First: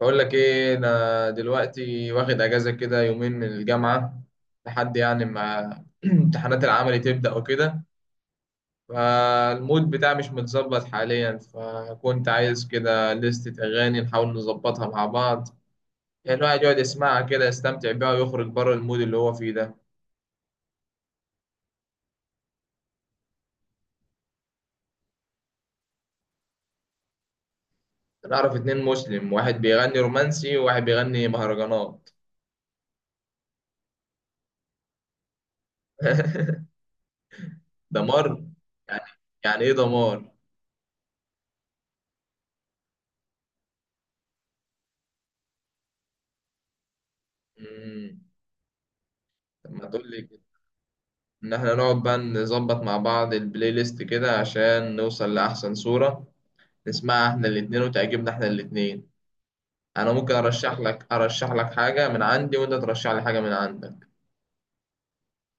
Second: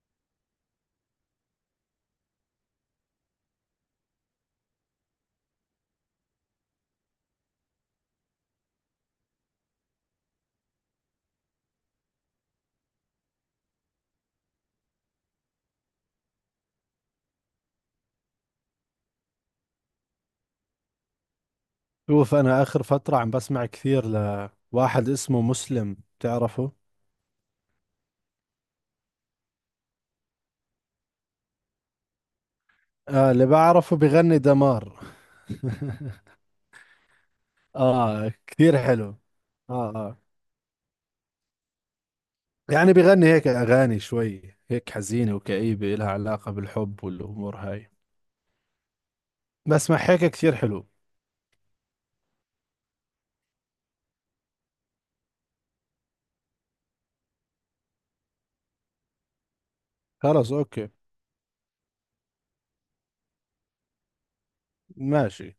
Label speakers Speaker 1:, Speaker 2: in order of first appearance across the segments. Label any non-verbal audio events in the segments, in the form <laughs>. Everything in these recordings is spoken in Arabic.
Speaker 1: بقول لك ايه، انا دلوقتي واخد اجازه كده يومين من الجامعه لحد يعني ما <clears throat> امتحانات العملي تبدا وكده. فالمود بتاعي مش متظبط حاليا، فكنت عايز كده لستة اغاني نحاول نظبطها مع بعض. يعني الواحد يقعد يسمعها كده، يستمتع بيها ويخرج بره المود اللي هو فيه ده.
Speaker 2: شوف انا اخر فترة عم بسمع كثير لواحد اسمه مسلم تعرفه.
Speaker 1: انا اعرف اتنين مسلم، واحد بيغني رومانسي وواحد بيغني مهرجانات.
Speaker 2: آه اللي بعرفه بغني دمار. <laughs>
Speaker 1: <laughs>
Speaker 2: اه
Speaker 1: دمار.
Speaker 2: كثير
Speaker 1: يعني،
Speaker 2: حلو.
Speaker 1: يعني ايه
Speaker 2: اه اه
Speaker 1: دمار؟
Speaker 2: يعني بغني هيك اغاني شوي هيك حزينة وكئيبة لها علاقة بالحب والامور هاي.
Speaker 1: مم. طب، ما
Speaker 2: بسمع
Speaker 1: تقول
Speaker 2: هيك
Speaker 1: لي
Speaker 2: كثير حلو.
Speaker 1: إن إحنا نقعد بقى نظبط مع بعض البلاي ليست كده عشان نوصل لأحسن صورة، نسمعها إحنا الاتنين وتعجبنا إحنا الاتنين. أنا ممكن
Speaker 2: خلص
Speaker 1: أرشح
Speaker 2: اوكي،
Speaker 1: لك أرشح لك حاجة من عندي وأنت ترشح لي حاجة من عندك.
Speaker 2: ماشي.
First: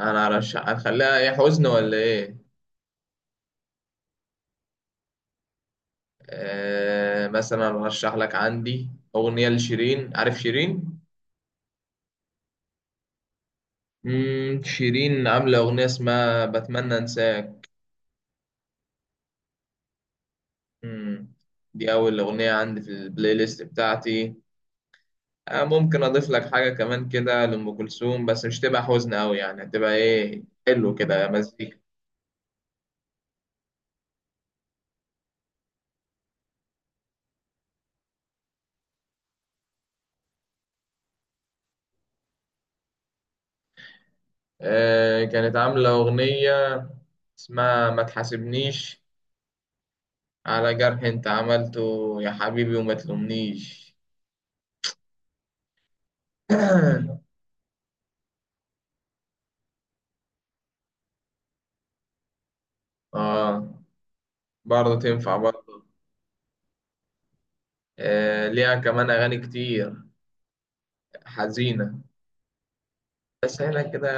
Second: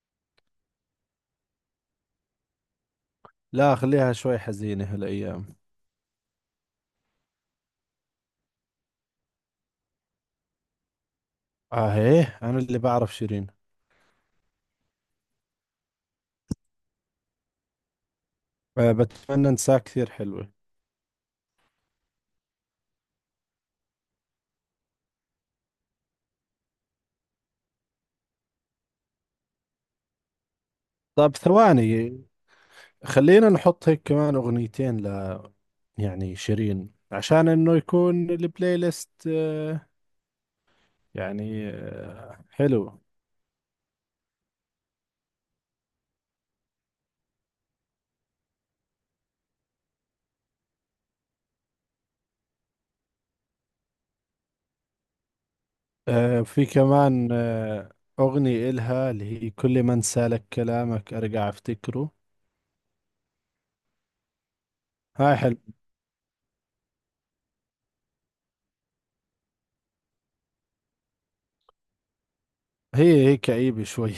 Speaker 1: أنا أرشح، هنخليها إيه، حزن ولا إيه؟
Speaker 2: لا خليها شوي حزينة هالايام.
Speaker 1: آه، مثلا أرشح لك عندي أغنية لشيرين. عارف شيرين؟
Speaker 2: اه هيه انا اللي بعرف شيرين.
Speaker 1: شيرين عاملة أغنية اسمها بتمنى أنساك.
Speaker 2: آه بتمنى انساك كثير حلوة.
Speaker 1: مم. دي أول أغنية عندي في البلاي ليست بتاعتي. ممكن اضيف لك حاجه كمان كده لام كلثوم، بس مش تبقى حزن قوي يعني، هتبقى ايه، حلو كده
Speaker 2: طب
Speaker 1: مزيكا.
Speaker 2: ثواني، خلينا نحط هيك كمان اغنيتين، يعني شيرين عشان انه يكون البلاي ليست يعني حلو.
Speaker 1: آه، كانت عامله اغنيه اسمها ما تحاسبنيش، على جرح انت عملته يا حبيبي وما تلومنيش.
Speaker 2: في كمان
Speaker 1: <clears throat>
Speaker 2: أغنية إلها اللي هي كل من سالك كلامك أرجع أفتكره.
Speaker 1: اه، برضه
Speaker 2: هاي
Speaker 1: تنفع
Speaker 2: حلو.
Speaker 1: برضه. آه، ليها كمان اغاني كتير حزينه.
Speaker 2: هي
Speaker 1: بس احنا
Speaker 2: كئيبة
Speaker 1: كده
Speaker 2: شوي.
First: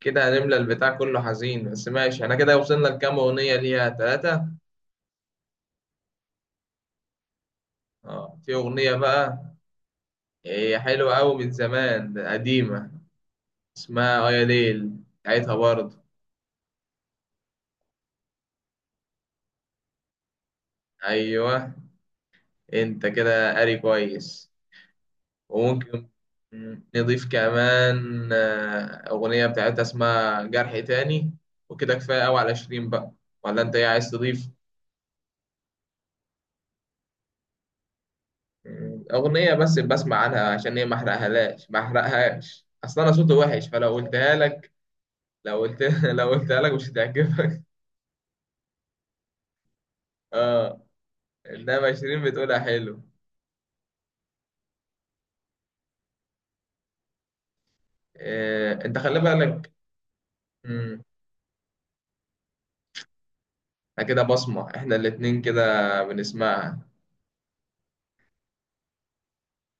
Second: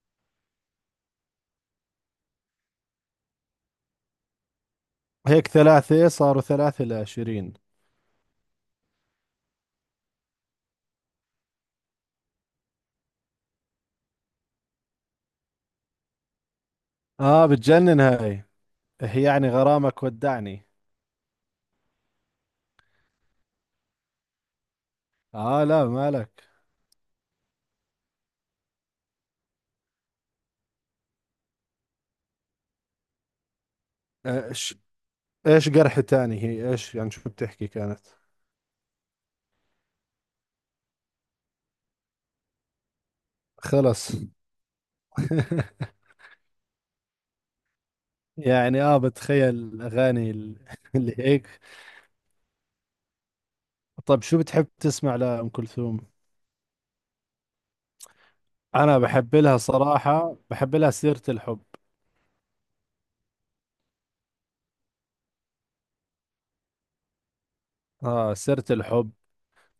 Speaker 1: كده هنملى البتاع كله حزين. بس ماشي، احنا كده وصلنا لكام اغنيه ليها، ثلاثه.
Speaker 2: <laughs> هيك ثلاثة صاروا ثلاثة لشيرين.
Speaker 1: اه، في اغنيه بقى، هي حلوة أوي من زمان، قديمة، اسمها آيا ليل بتاعتها برضه.
Speaker 2: آه بتجنن هاي، هي يعني غرامك ودعني.
Speaker 1: أيوه، أنت كده قاري كويس.
Speaker 2: آه لا
Speaker 1: وممكن
Speaker 2: مالك.
Speaker 1: نضيف كمان أغنية بتاعتها اسمها جرح تاني. وكده كفاية أوي على 20 بقى، ولا أنت إيه عايز تضيف؟
Speaker 2: إيش، إيش جرح تاني هي؟ إيش يعني شو بتحكي كانت؟
Speaker 1: أغنية بس بسمع عنها عشان هي محرقهاش. أصل أنا صوتي وحش فلو
Speaker 2: خلص.
Speaker 1: قلتها لك، لو
Speaker 2: <laughs>
Speaker 1: قلت <laughs> لو قلتها لك مش هتعجبك.
Speaker 2: يعني اه بتخيل الاغاني
Speaker 1: آه،
Speaker 2: <laughs> اللي هيك.
Speaker 1: إنما 20 بتقولها حلو.
Speaker 2: طيب شو بتحب تسمع لأم كلثوم؟
Speaker 1: آه، أنت
Speaker 2: انا
Speaker 1: خلي
Speaker 2: بحب لها
Speaker 1: بالك.
Speaker 2: صراحة، بحب لها
Speaker 1: امم
Speaker 2: سيرة الحب.
Speaker 1: احنا كده بصمة احنا الاتنين كده بنسمعها.
Speaker 2: اه سيرة الحب،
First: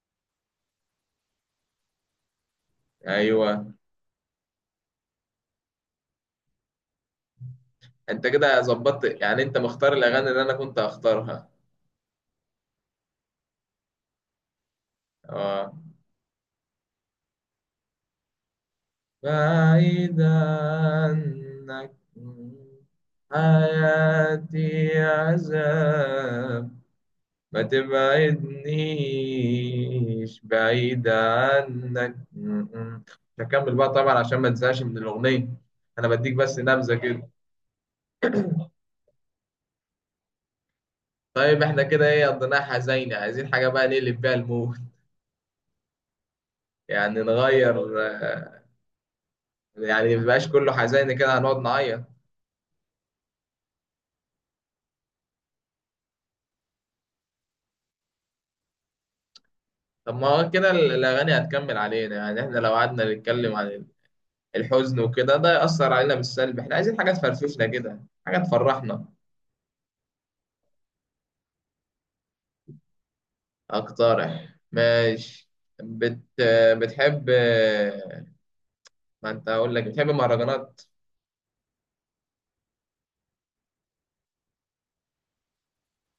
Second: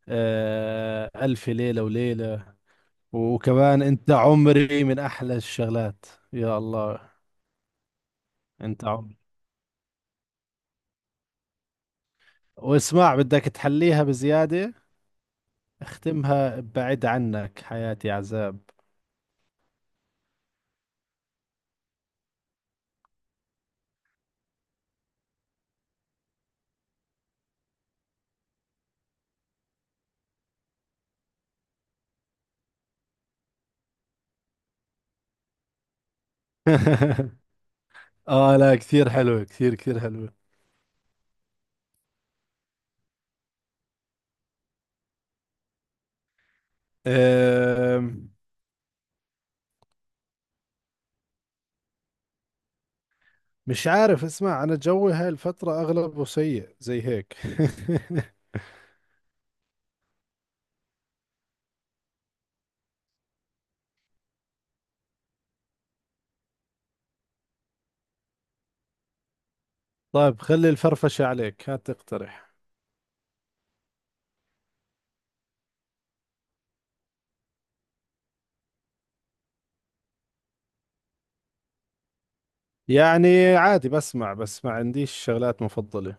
Speaker 2: آه الف ليلة وليلة،
Speaker 1: ايوه،
Speaker 2: وكمان انت عمري من احلى الشغلات. يا الله!
Speaker 1: انت كده
Speaker 2: انت عمري،
Speaker 1: ظبطت يعني، انت مختار الاغاني اللي انا كنت هختارها.
Speaker 2: واسمع بدك تحليها بزيادة،
Speaker 1: اه،
Speaker 2: اختمها بعد عنك حياتي عذاب.
Speaker 1: بعيد عنك، حياتي عذاب، ما تبعدنيش بعيد عنك. مش هكمل بقى طبعا عشان ما تنساش من الاغنية، انا بديك بس نبذة كده.
Speaker 2: <laughs> اه لا كثير حلوة، كثير كثير حلوة.
Speaker 1: طيب، احنا كده ايه قضيناها حزينة، عايزين حاجة بقى نقلب بيها المود، يعني نغير.
Speaker 2: آه
Speaker 1: يعني مبقاش كله حزين كده هنقعد نعيط.
Speaker 2: مش عارف، اسمع انا جوي هاي الفترة اغلبه سيء زي هيك. <laughs>
Speaker 1: طب، ما هو كده الأغاني هتكمل علينا. يعني احنا لو قعدنا نتكلم عن الحزن وكده ده يأثر علينا بالسلب. احنا عايزين حاجة تفرفشنا كده، حاجة تفرحنا.
Speaker 2: طيب خلي الفرفشة عليك، هات تقترح.
Speaker 1: أقترح، ماشي. بت... بتحب، ما انت هقول لك بتحب المهرجانات.
Speaker 2: يعني عادي بسمع بس ما عنديش شغلات مفضلة.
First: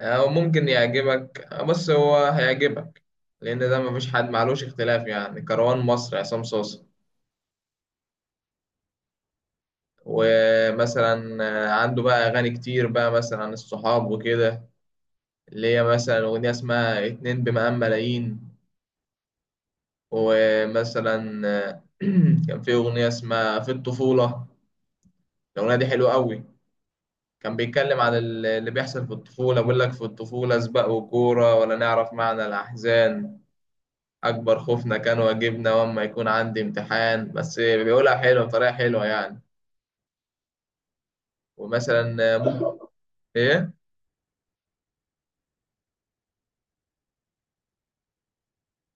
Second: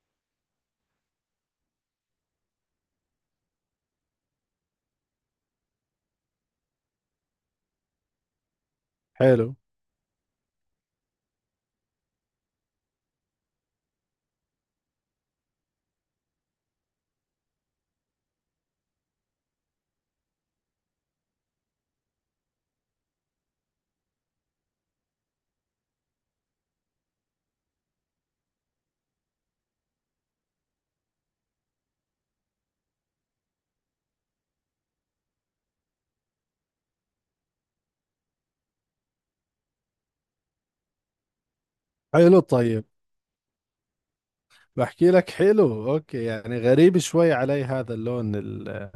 Speaker 1: أو ممكن يعجبك، بص هو هيعجبك. لأن ده مفيش حد معلوش اختلاف يعني، كروان مصر عصام صوصة.
Speaker 2: حلو.
Speaker 1: ومثلا عنده بقى أغاني كتير، بقى مثلا عن الصحاب وكده، اللي هي مثلا أغنية اسمها اتنين بمقام ملايين. ومثلا <clears throat> كان في أغنية اسمها في الطفولة. الأغنية دي حلوة قوي. كان بيتكلم عن اللي بيحصل في الطفولة، بيقول لك في الطفولة سباق وكورة ولا نعرف معنى الأحزان. أكبر خوفنا كان واجبنا وأما يكون عندي امتحان، بس بيقولها حلوة، بطريقة حلوة يعني. ومثلا
Speaker 2: حلو طيب.
Speaker 1: ممكن. إيه؟
Speaker 2: بحكي لك حلو اوكي، يعني غريب شوي علي هذا اللون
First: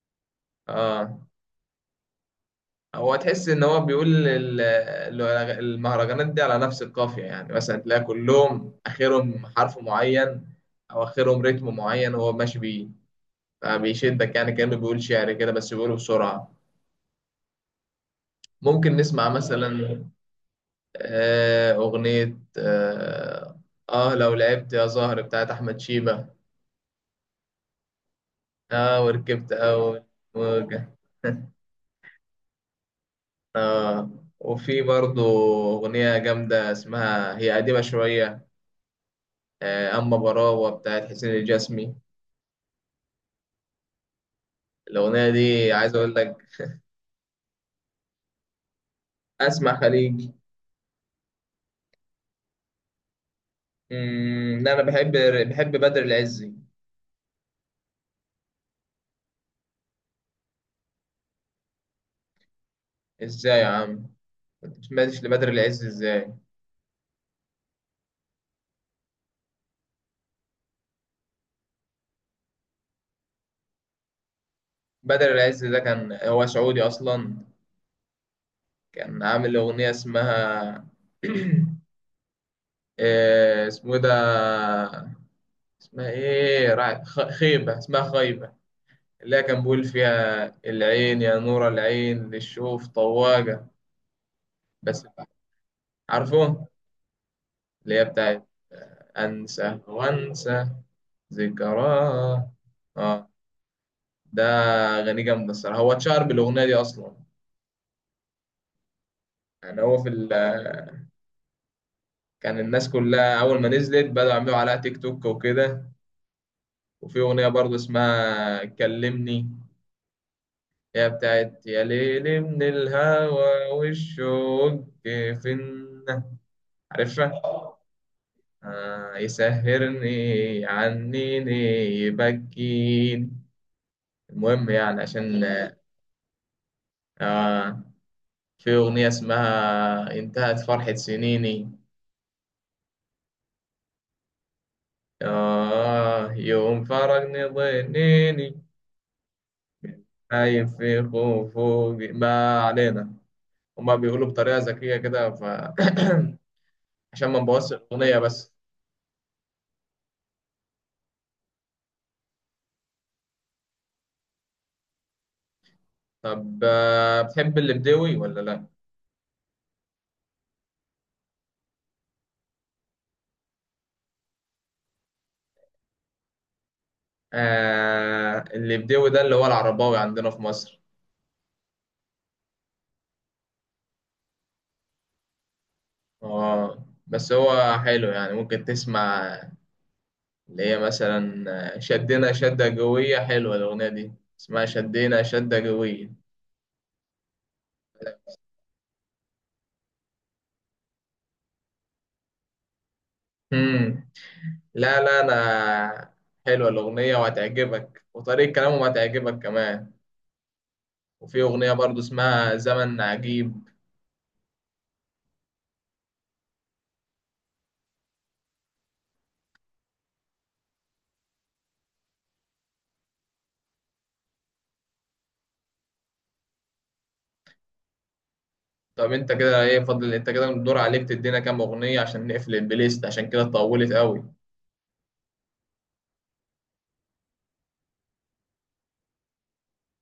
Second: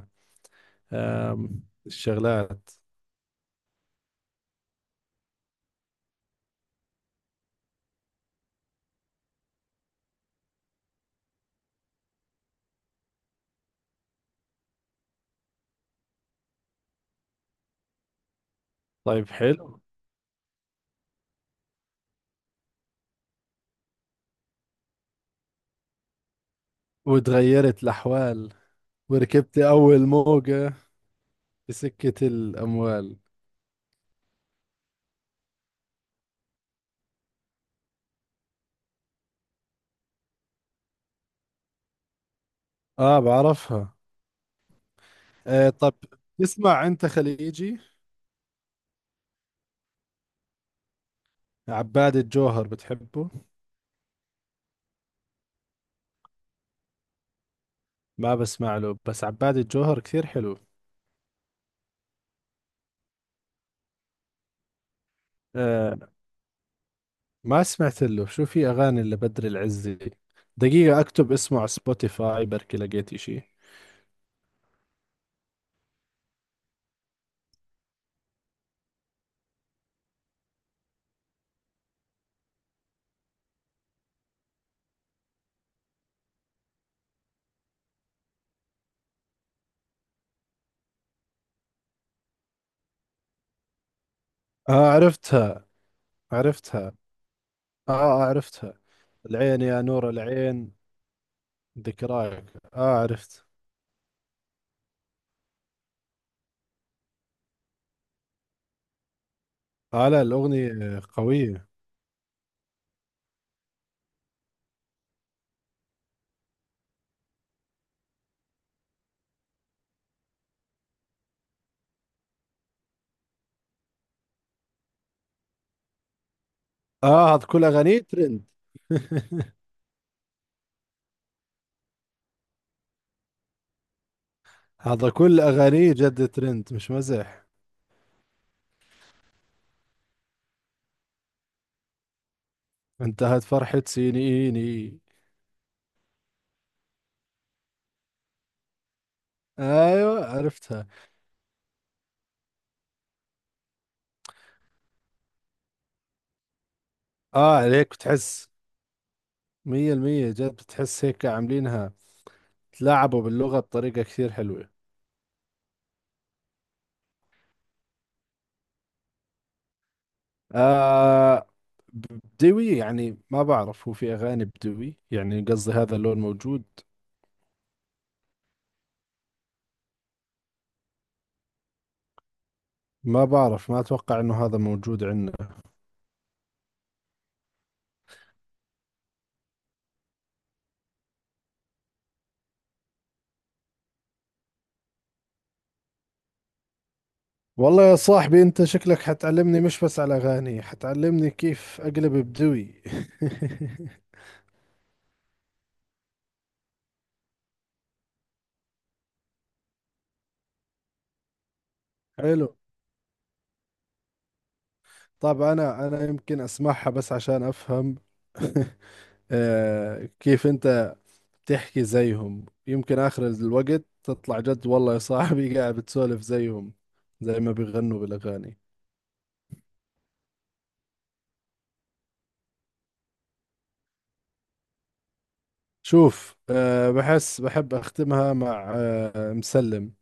Speaker 1: آه،
Speaker 2: الشغلات.
Speaker 1: هو تحس ان هو بيقول المهرجانات دي على نفس القافيه، يعني مثلا تلاقي كلهم اخرهم حرف معين، او اخرهم رتم معين هو ماشي بيه. فبيشدك يعني، كانه بيقول شعر كده بس بيقوله بسرعه. ممكن نسمع
Speaker 2: طيب حلو.
Speaker 1: مثلا اغنيه لو لعبت يا زهر بتاعت احمد شيبه.
Speaker 2: وتغيرت الاحوال.
Speaker 1: اه وركبت
Speaker 2: وركبت اول
Speaker 1: اول
Speaker 2: موجة.
Speaker 1: موجه. <laughs>
Speaker 2: بسكة الاموال.
Speaker 1: اه وفي برضه اغنيه جامده اسمها، هي قديمه شويه، أما براوة بتاعت حسين الجسمي.
Speaker 2: اه بعرفها.
Speaker 1: الأغنية
Speaker 2: آه
Speaker 1: دي عايز
Speaker 2: طب،
Speaker 1: أقول لك.
Speaker 2: تسمع انت خليجي؟
Speaker 1: أسمع خليجي.
Speaker 2: عباد الجوهر بتحبه؟
Speaker 1: لا، أنا بحب بدر العزي.
Speaker 2: ما بسمع له، بس عباد الجوهر كثير حلو.
Speaker 1: إزاي يا عم؟ أنت مسمعتش لبدر العزي
Speaker 2: آه
Speaker 1: إزاي؟
Speaker 2: ما سمعت له، شو في أغاني لبدر العزي؟ دقيقة أكتب اسمه على سبوتيفاي بركي لقيت إشي.
Speaker 1: بدر العزي ده كان هو سعودي أصلا. كان عامل أغنية اسمها <clears throat> اسمه إيه ده، اسمها إيه، خيبة، اسمها خيبة. اللي هي كان بيقول فيها العين يا نور العين للشوف طواجة.
Speaker 2: آه
Speaker 1: بس،
Speaker 2: عرفتها.
Speaker 1: عارفه.
Speaker 2: عرفتها. آه
Speaker 1: اللي هي
Speaker 2: آه،
Speaker 1: بتاعت
Speaker 2: عرفتها. العين
Speaker 1: أنسى
Speaker 2: يا نور
Speaker 1: وأنسى
Speaker 2: العين. ذكراك
Speaker 1: ذكراه.
Speaker 2: آه
Speaker 1: آه،
Speaker 2: عرفت.
Speaker 1: ده أغاني جامدة الصراحة، هو اتشهر بالأغنية دي أصلا. يعني هو في
Speaker 2: آه لا
Speaker 1: ال
Speaker 2: الأغنية قوية.
Speaker 1: كان الناس كلها أول ما نزلت بدأوا يعملوا عليها تيك توك وكده. وفي أغنية برضه اسمها كلمني، هي بتاعت يا ليل من الهوى والشوق في النا،
Speaker 2: آه هذا
Speaker 1: عارفها؟
Speaker 2: كل أغانيه ترند.
Speaker 1: آه،
Speaker 2: <laughs>
Speaker 1: يسهرني عنيني، يبكيني. المهم يعني،
Speaker 2: هذا كل
Speaker 1: عشان
Speaker 2: أغانيه جد ترند مش مزح.
Speaker 1: آه في أغنية اسمها انتهت فرحة سنيني،
Speaker 2: انتهت فرحة سنيني.
Speaker 1: آه، يوم فرقني ضنيني،
Speaker 2: ايوه
Speaker 1: نايم
Speaker 2: عرفتها.
Speaker 1: في خفوقي، ما علينا. هما بيقولوا بطريقة ذكية كده، <clears throat> عشان ما
Speaker 2: اه
Speaker 1: نبوظش
Speaker 2: عليك،
Speaker 1: الأغنية
Speaker 2: بتحس
Speaker 1: بس.
Speaker 2: مية المية، جد بتحس هيك عاملينها، تلاعبوا باللغة بطريقة كثير حلوة.
Speaker 1: طب، بتحب اللي بدوي ولا لأ؟
Speaker 2: آه بدوي يعني ما بعرف، هو في أغاني بدوي يعني؟ قصدي هذا اللون موجود؟
Speaker 1: آه، اللي بدوي ده اللي هو العرباوي عندنا في مصر.
Speaker 2: ما بعرف، ما أتوقع إنه هذا موجود عندنا.
Speaker 1: آه، بس هو حلو يعني، ممكن تسمع، اللي هي مثلا شدنا شدة قوية، حلوة الأغنية دي، اسمها شدينا شدة قوية.
Speaker 2: والله يا صاحبي أنت شكلك حتعلمني مش بس على أغاني، حتعلمني كيف أقلب بدوي.
Speaker 1: مم.
Speaker 2: <laughs>
Speaker 1: لا، لا، أنا حلوة الأغنية وهتعجبك وطريقة كلامهم هتعجبك كمان. وفي أغنية برضو
Speaker 2: حلو.
Speaker 1: اسمها زمن عجيب.
Speaker 2: طب أنا أنا يمكن أسمعها بس عشان أفهم. <laughs> آه كيف أنت تحكي زيهم، يمكن آخر الوقت تطلع جد والله يا صاحبي <laughs> قاعد بتسولف زيهم زي ما بيغنوا بالأغاني.
Speaker 1: طب، أنت كده إيه فضل، أنت كده الدور عليك تدينا كام أغنية عشان نقفل البلاي ليست، عشان كده طولت قوي.
Speaker 2: شوف أه بحس بحب أختمها مع أه مسلم.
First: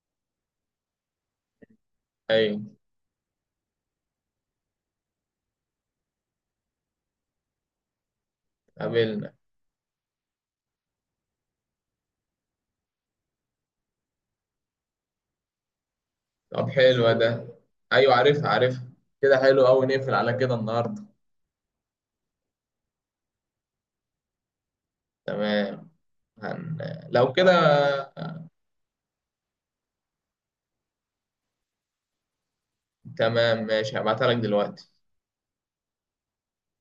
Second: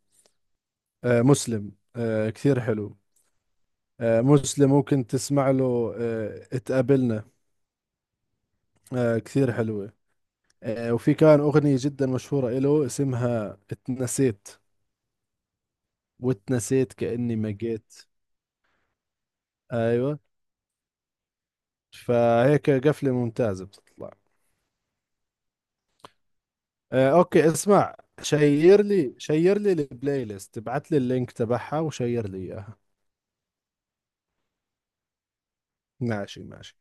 Speaker 2: أه مسلم أه كثير
Speaker 1: أيوة،
Speaker 2: حلو. أه مسلم ممكن تسمع له أه اتقابلنا. أه
Speaker 1: قابلنا.
Speaker 2: كثير حلوة. أه وفي كان أغنية جدا مشهورة إله اسمها اتنسيت،
Speaker 1: طب،
Speaker 2: واتنسيت
Speaker 1: حلوة
Speaker 2: كأني
Speaker 1: ده.
Speaker 2: ما جيت.
Speaker 1: أيوة، عارفها عارفها. كده حلو أوي نقفل
Speaker 2: أيوة.
Speaker 1: على كده النهاردة.
Speaker 2: فهيك قفلة ممتازة بتطلع.
Speaker 1: تمام. هن... لو
Speaker 2: اوكي
Speaker 1: كده
Speaker 2: اسمع، شير لي، شير لي البلاي ليست، ابعت لي اللينك تبعها وشير لي اياها.
Speaker 1: تمام. ماشي، هبعتها لك دلوقتي.
Speaker 2: ماشي ماشي.